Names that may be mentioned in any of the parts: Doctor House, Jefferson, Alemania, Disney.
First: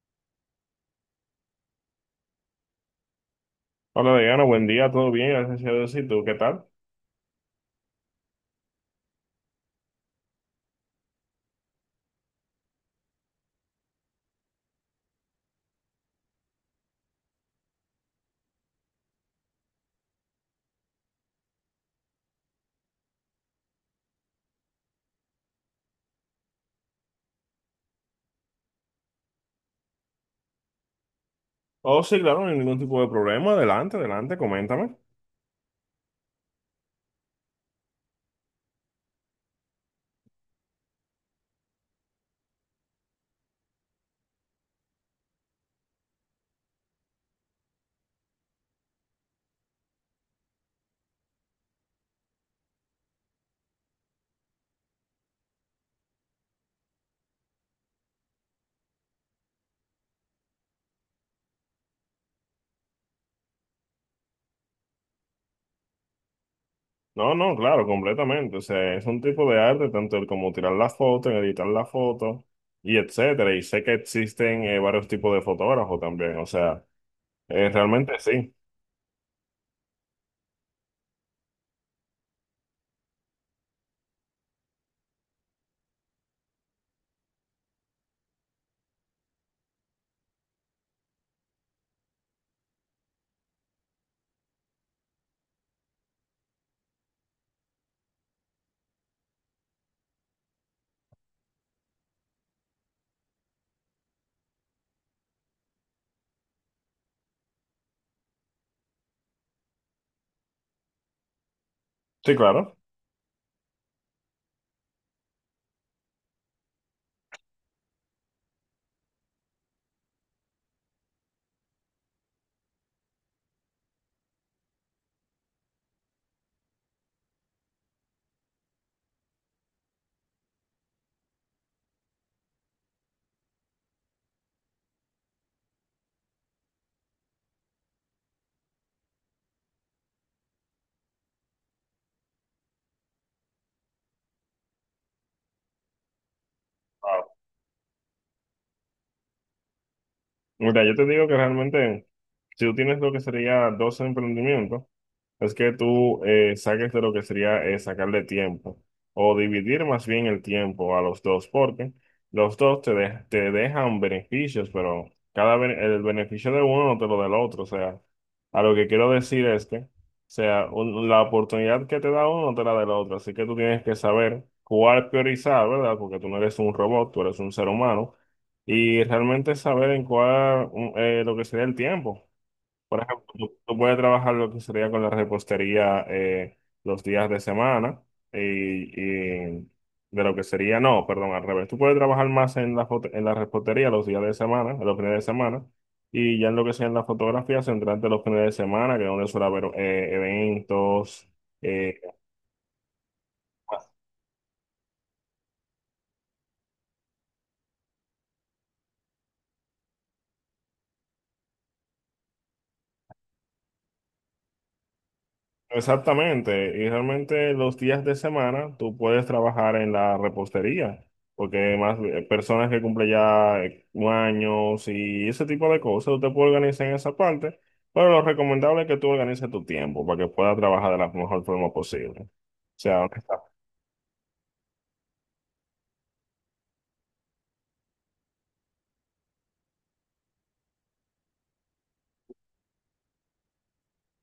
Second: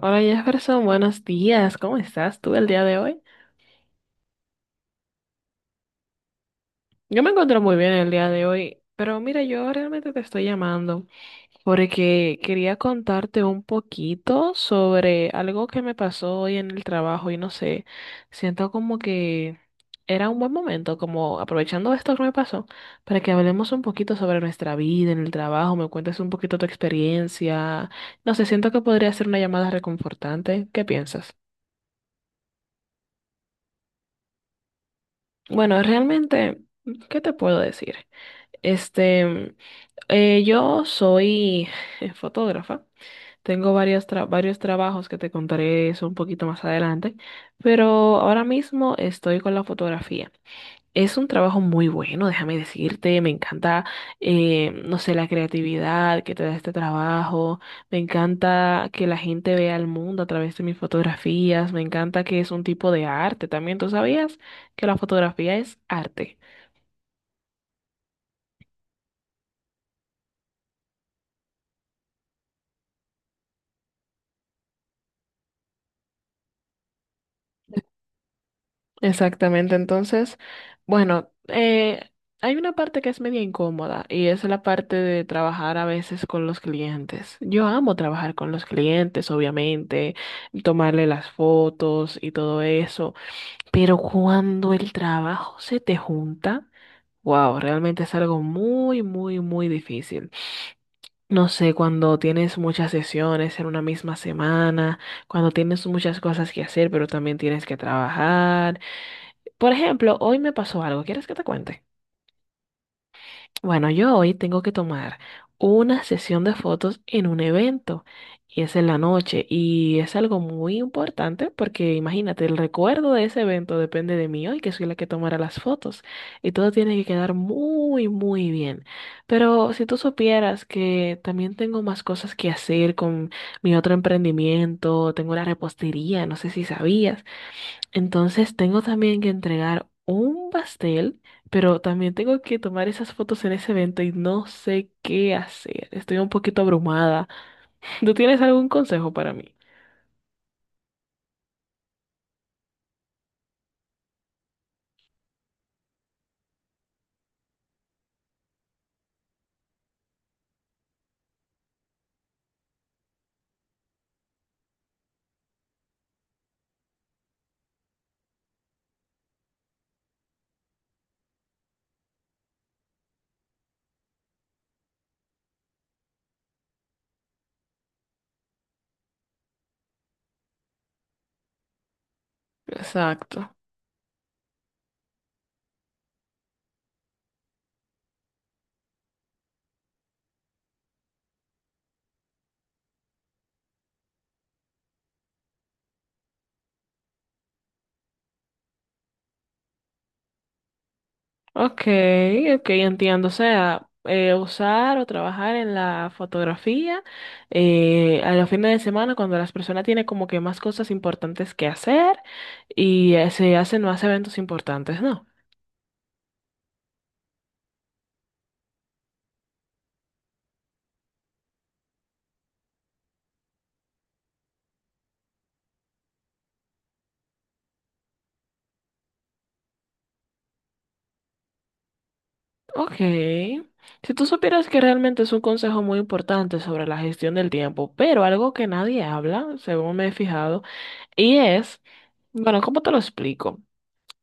Hola Jefferson, buenos días. ¿Cómo estás tú el día de hoy? Hola, Diana, buen día, todo bien, gracias a Dios. ¿Y tú qué tal? Yo me encuentro muy bien el día de hoy, pero mira, yo realmente te estoy llamando porque quería contarte un poquito sobre algo que me pasó hoy en el trabajo y no sé, siento como que era un buen momento, como aprovechando esto que me pasó, para que hablemos un poquito sobre nuestra vida en el trabajo, me cuentes un poquito tu experiencia. No sé, siento que podría ser una llamada reconfortante. ¿Qué piensas? Oh, sí, claro, no hay ningún tipo de problema. Adelante, adelante, coméntame. Bueno, realmente, ¿qué te puedo decir? Este, yo soy fotógrafa, tengo varios trabajos que te contaré eso un poquito más adelante, pero ahora mismo estoy con la fotografía. Es un trabajo muy bueno, déjame decirte, me encanta, no sé, la creatividad que te da este trabajo, me encanta que la gente vea el mundo a través de mis fotografías, me encanta que es un tipo de arte también, ¿tú sabías que la fotografía es arte? No, no, claro, completamente. O sea, es un tipo de arte, tanto el como tirar la foto, en editar la foto, y etcétera. Y sé que existen varios tipos de fotógrafos también. O sea, realmente sí. Exactamente, entonces, bueno, hay una parte que es media incómoda y es la parte de trabajar a veces con los clientes. Yo amo trabajar con los clientes, obviamente, tomarle las fotos y todo eso. Pero cuando el trabajo se te junta, wow, realmente es algo muy, muy, muy difícil. No sé, cuando tienes muchas sesiones en una misma semana, cuando tienes muchas cosas que hacer, pero también tienes que trabajar. Por ejemplo, hoy me pasó algo, ¿quieres que te cuente? Sí, claro. Bueno, yo hoy tengo que tomar una sesión de fotos en un evento y es en la noche y es algo muy importante porque imagínate, el recuerdo de ese evento depende de mí hoy, que soy la que tomará las fotos y todo tiene que quedar muy, muy bien. Pero si tú supieras que también tengo más cosas que hacer con mi otro emprendimiento, tengo una repostería, no sé si sabías, entonces tengo también que entregar un pastel, pero también tengo que tomar esas fotos en ese evento y no sé qué hacer. Estoy un poquito Ah, abrumada. ¿Tú tienes algún consejo para mí? mira, yo te digo que realmente, si tú tienes lo que sería dos emprendimientos, es que tú saques de lo que sería sacarle tiempo o dividir más bien el tiempo a los dos, porque los dos te dejan beneficios, pero el beneficio de uno no te lo da el otro. O sea, a lo que quiero decir es que, o sea, la oportunidad que te da uno no te la da el otro, así que tú tienes que saber cuál priorizar, ¿verdad? Porque tú no eres un robot, tú eres un ser humano y realmente saber en cuál lo que sería el tiempo. Por ejemplo, Exacto. tú puedes trabajar lo que sería con la repostería los días de semana y de lo que sería, no, perdón, al revés. Tú puedes trabajar más en en la repostería los días de semana, los fines de semana, y ya en lo que sea en la fotografía, centrarte en los fines de semana, que es donde suele haber eventos, Ok, eh, ok, entiendo. O sea, usar o trabajar en la fotografía a los fines de semana cuando las personas tienen como que más cosas importantes que hacer y se hacen más eventos importantes, ¿no? exactamente, y realmente los días de semana tú puedes trabajar en la repostería, porque más personas que cumplen ya un y ese tipo de cosas, usted puede organizar en esa parte, pero lo recomendable es que tú organices tu tiempo para que puedas trabajar de la mejor forma posible. O Ok. sea, Si tú supieras que realmente es un consejo muy importante sobre la gestión del tiempo, pero algo que nadie habla, según me he fijado, y es, bueno, ¿cómo te lo explico?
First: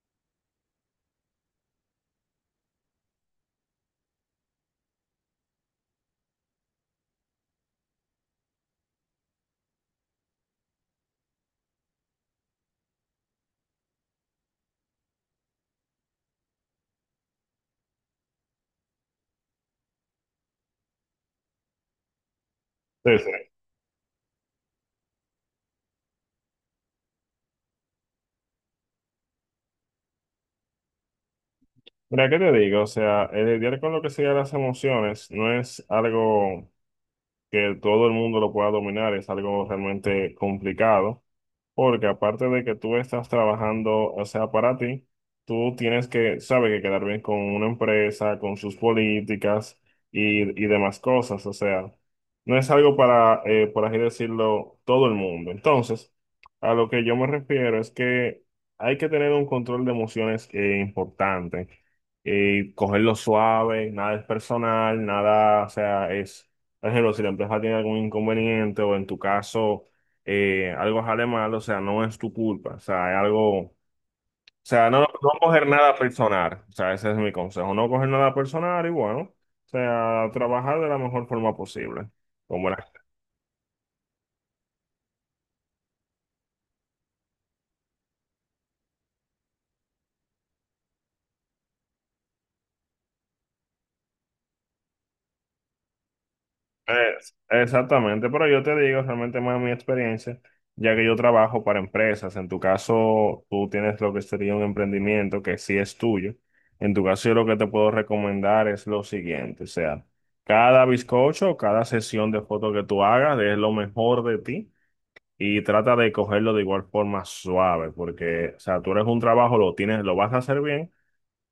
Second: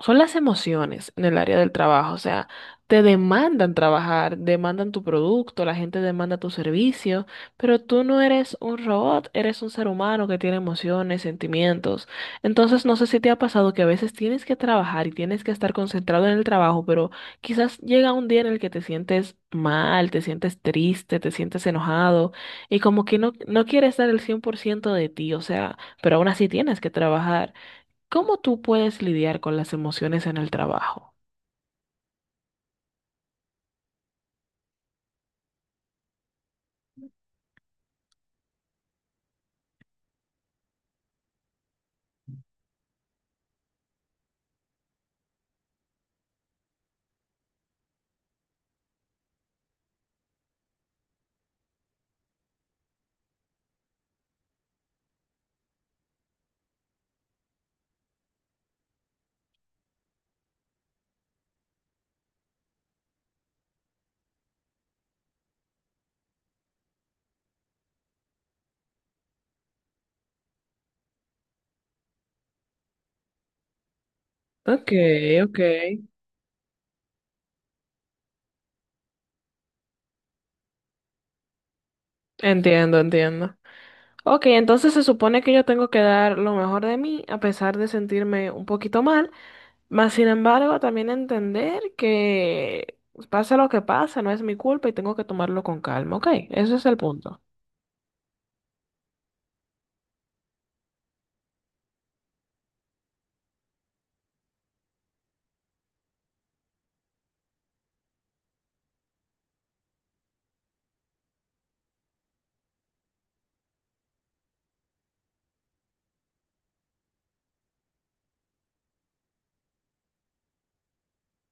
Son las emociones en el área del trabajo. O sea, te demandan trabajar, demandan tu producto, la gente demanda tu servicio, pero tú no eres un robot, eres un ser humano que tiene emociones, sentimientos. Entonces, no sé si te ha pasado que a veces tienes que trabajar y tienes que estar concentrado en el trabajo, pero quizás llega un día en el que te sientes mal, te sientes triste, te sientes enojado y como que sí, sí. no quieres dar el 100% de ti, o sea, pero aún así tienes que trabajar. ¿Cómo tú puedes lidiar con las emociones en el trabajo? Mira, ¿qué te digo? O sea, el lidiar con lo que sean las emociones no es algo que todo el mundo lo pueda dominar, es algo realmente complicado. Porque aparte de que tú estás trabajando, o sea, para ti, tú tienes que, sabe, que quedar bien con una empresa, con sus políticas y demás cosas. O sea, no es algo para, por así decirlo, todo el mundo. Entonces, a lo que yo me refiero es que hay que tener un control de emociones importante. Cogerlo suave, nada es personal, nada, o sea, es, por ejemplo, si la empresa tiene algún inconveniente o en tu caso algo sale mal, o sea, no es tu culpa, o sea, es algo, o sea, Ok, no ok. coger nada personal, o sea, ese es mi consejo, no coger nada personal y bueno, o sea, trabajar de la mejor forma posible, con buenas. Entiendo, entiendo. Ok, entonces se supone que yo tengo que dar lo mejor de mí a pesar de sentirme un poquito mal, mas sin embargo también entender que pasa lo que pasa, no es mi culpa y tengo que tomarlo con calma, ok, ese es el Es- punto. exactamente, pero yo te digo realmente más mi experiencia, ya que yo trabajo para empresas, en tu caso tú tienes lo que sería un emprendimiento que sí es tuyo, en tu caso yo lo que te puedo recomendar es lo siguiente, o sea, cada bizcocho, cada sesión de fotos que tú hagas es lo mejor de ti y trata de cogerlo de igual forma suave, porque, o sea, tú eres un trabajo, lo tienes, lo vas a hacer bien,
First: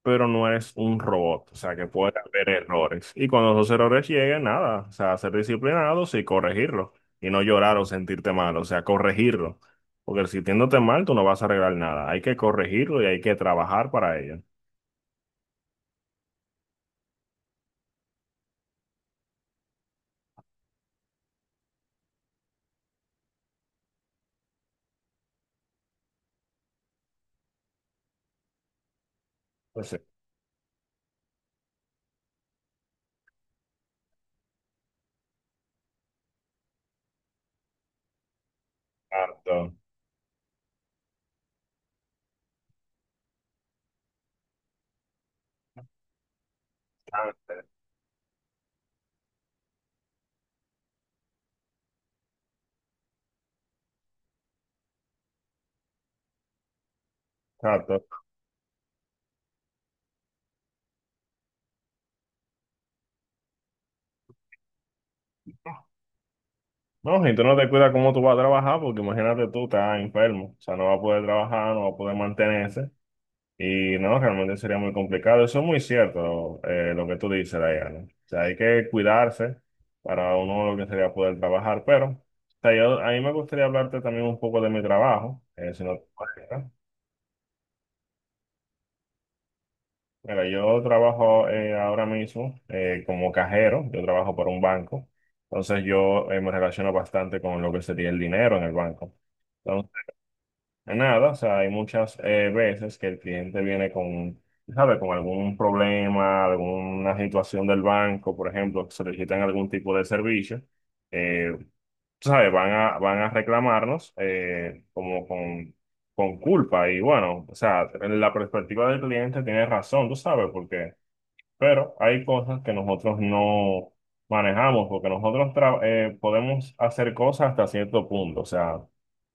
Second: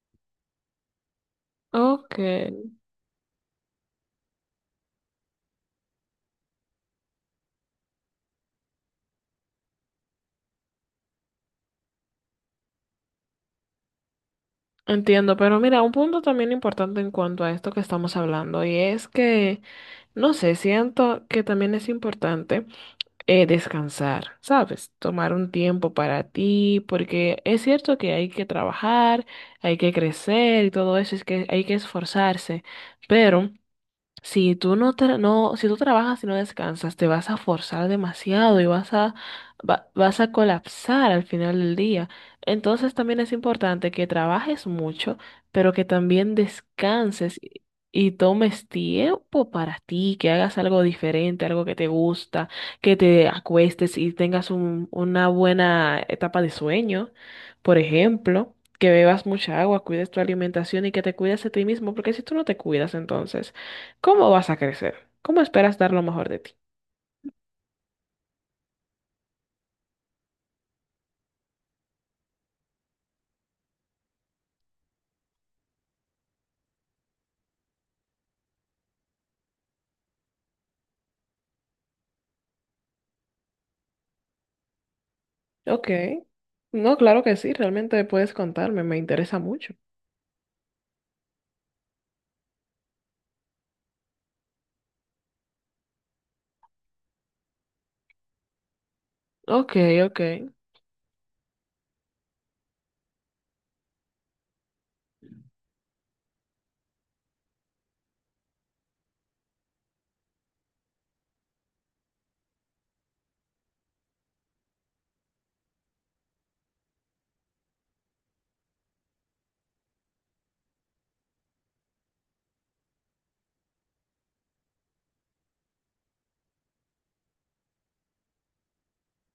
pero no eres un robot, o sea, que puede Ok, haber errores. Y cuando esos errores lleguen, nada, o sea, ser disciplinados y corregirlos, y no llorar o sentirte mal, o sea, corregirlo. Porque si sintiéndote mal, tú no vas a arreglar nada, hay que corregirlo y hay que trabajar para ello. entiendo, pero mira, un punto también importante en cuanto a esto que estamos hablando y es que, no sé, siento que también es importante descansar, ¿sabes? Tomar un tiempo para ti, porque es cierto que hay que trabajar, hay que Pues, crecer y todo eso, es que hay que esforzarse, pero... Si tú no, tra- no, si tú trabajas y no descansas, te vas a forzar demasiado y exacto, vas a colapsar al final del día. Entonces también es importante que trabajes mucho, pero que también descanses y tomes tiempo para ti, que hagas algo diferente, algo que te gusta, que te acuestes y tengas una buena etapa de sueño, por exacto. ejemplo. Que bebas mucha agua, cuides tu alimentación y que te cuides de ti mismo, porque si tú no te cuidas, entonces ¿cómo vas a crecer? ¿Cómo esperas dar lo mejor de ti? No, si tú no te cuidas cómo tú vas a trabajar, porque imagínate tú, estás enfermo, o sea, no vas a poder trabajar, no vas a poder mantenerse. Y no, realmente sería muy complicado. Eso es muy cierto, lo que tú dices, Diana. O sea, hay que cuidarse para uno lo que sería poder trabajar. Pero, o sea, yo, a mí me gustaría hablarte también un poco de mi trabajo, si Ok. no te molesta. No, claro que sí, realmente puedes contarme, me interesa mucho. Mira, yo trabajo ahora mismo como cajero, yo trabajo para un banco. Entonces, yo me relaciono bastante con lo que sería el dinero en el banco. Ok, ok, Nada, o sea, hay muchas veces que el cliente viene con, ¿sabe? Con algún problema, alguna situación del banco, por ejemplo, solicitan algún tipo de servicio, eh, ¿sabe? Van a, van a reclamarnos como con culpa y bueno, o sea, en la perspectiva del cliente tiene razón, tú sabes, porque, pero hay cosas que nosotros no manejamos, porque nosotros podemos hacer cosas hasta cierto punto, o sea,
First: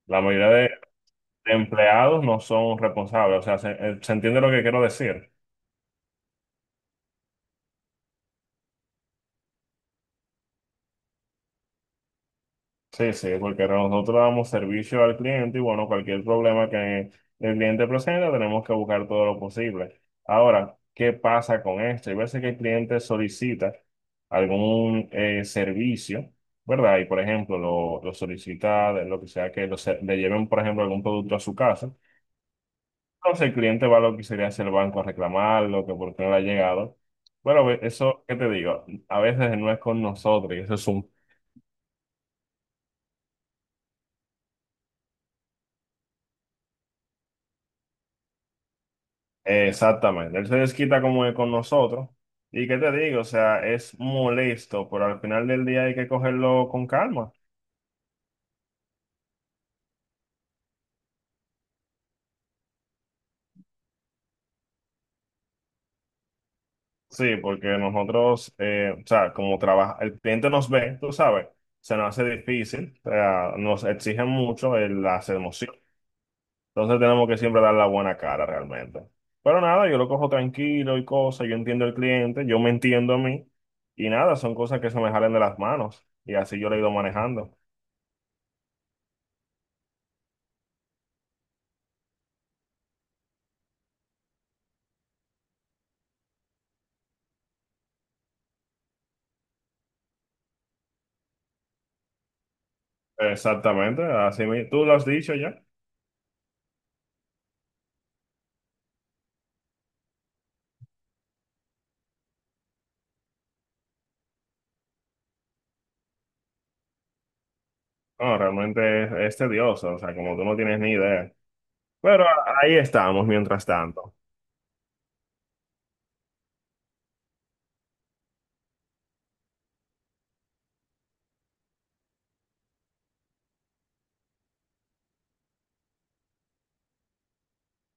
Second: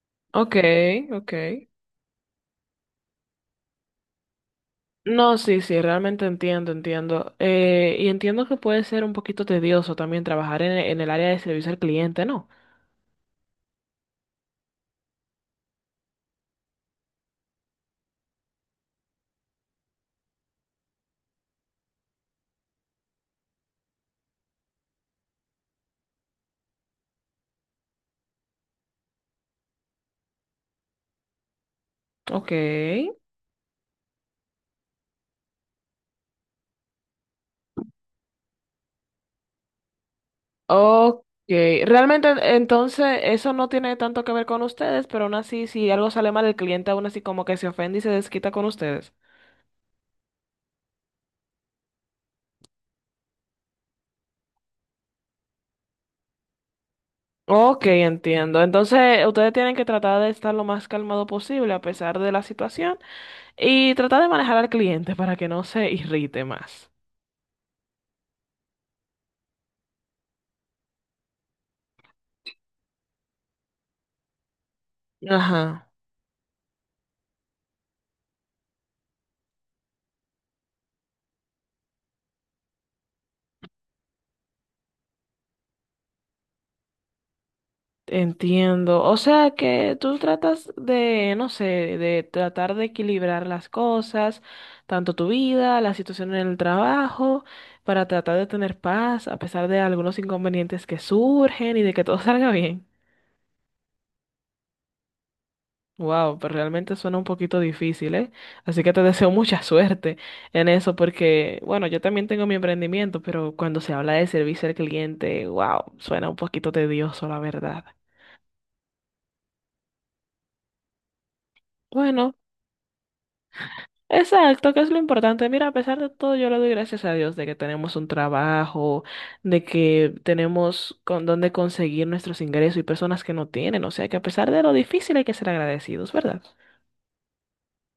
la ok, mayoría ok. empleados no son responsables, o sea, se, se entiende lo que quiero decir. No, sí, sí, realmente entiendo, entiendo. Y entiendo que puede ser un poquito tedioso también trabajar en el área de servicio al cliente, ¿no? Sí, sí, porque nosotros damos servicio al cliente y bueno, cualquier problema que el cliente presente tenemos que buscar todo lo posible. Ahora, ¿qué pasa con esto? Hay veces que el cliente solicita algún servicio, ¿verdad? Y por ejemplo, lo solicita, de lo que sea que le lleven, por ejemplo, algún producto a su casa. Ok, Entonces el cliente va a lo que sería hacia el banco a reclamarlo, que por qué no le ha llegado. Bueno, eso, ¿qué te digo? A veces no es con nosotros, y eso es un... ok. Realmente entonces eso no tiene tanto que ver con ustedes, pero aún así si algo sale mal el cliente aún así como que se ofende y se desquita con ustedes. Exactamente, él se desquita como es con nosotros. ¿Y qué te digo? O sea, es molesto, pero al final del día hay que cogerlo con calma. Ok, entiendo. Entonces, ustedes tienen que tratar de estar lo más calmado posible a pesar de la situación y tratar de manejar al cliente para que no se irrite más. Sí, porque nosotros, o sea, como trabaja, el cliente nos ve, tú sabes, se nos hace difícil, o sea, nos exigen mucho las emociones. Ajá, Entonces tenemos que siempre dar la buena cara realmente. Pero nada, yo lo cojo tranquilo y cosas, yo entiendo al cliente, yo me entiendo a mí y nada, son cosas que se me salen de las manos y así yo lo he ido manejando. entiendo. O sea que tú tratas de, no sé, de tratar de equilibrar las cosas, tanto tu vida, la situación en el trabajo, para tratar de tener paz a pesar de algunos inconvenientes que surgen y de que todo salga bien. Exactamente, así tú lo has dicho ya. Wow, pero realmente suena un poquito difícil, ¿eh? Así que te deseo mucha suerte en eso porque, bueno, yo también tengo mi emprendimiento, pero cuando se habla de servicio al cliente, wow, suena un poquito tedioso, la verdad. No, realmente es tedioso, o sea, como tú no tienes ni idea. Pero Bueno, ahí estamos mientras tanto. exacto, que es lo importante. Mira, a pesar de todo, yo le doy gracias a Dios de que tenemos un trabajo, de que tenemos con dónde conseguir nuestros ingresos y personas que no tienen. O sea que a pesar de lo difícil hay que ser agradecidos, ¿verdad?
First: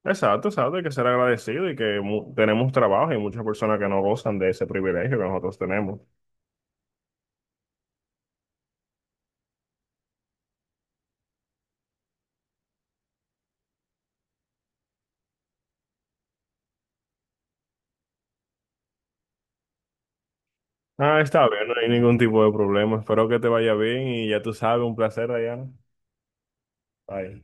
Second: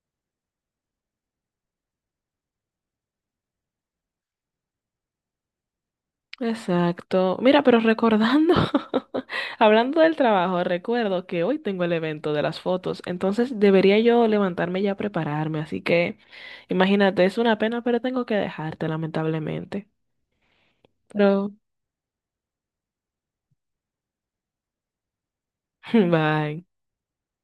Exacto, exacto, hay que ser agradecido y que tenemos trabajo y muchas personas que no gozan de ese privilegio que nosotros tenemos. Exacto. Mira, pero recordando, hablando del trabajo, recuerdo que hoy tengo el evento de las fotos, entonces debería yo levantarme ya a prepararme, así que imagínate, es una pena, pero tengo que dejarte, lamentablemente. Ah, está Pero, bien, no hay ningún tipo de problema. Espero que te vaya bien y ya tú sabes, un placer, Diana. bye. Bye.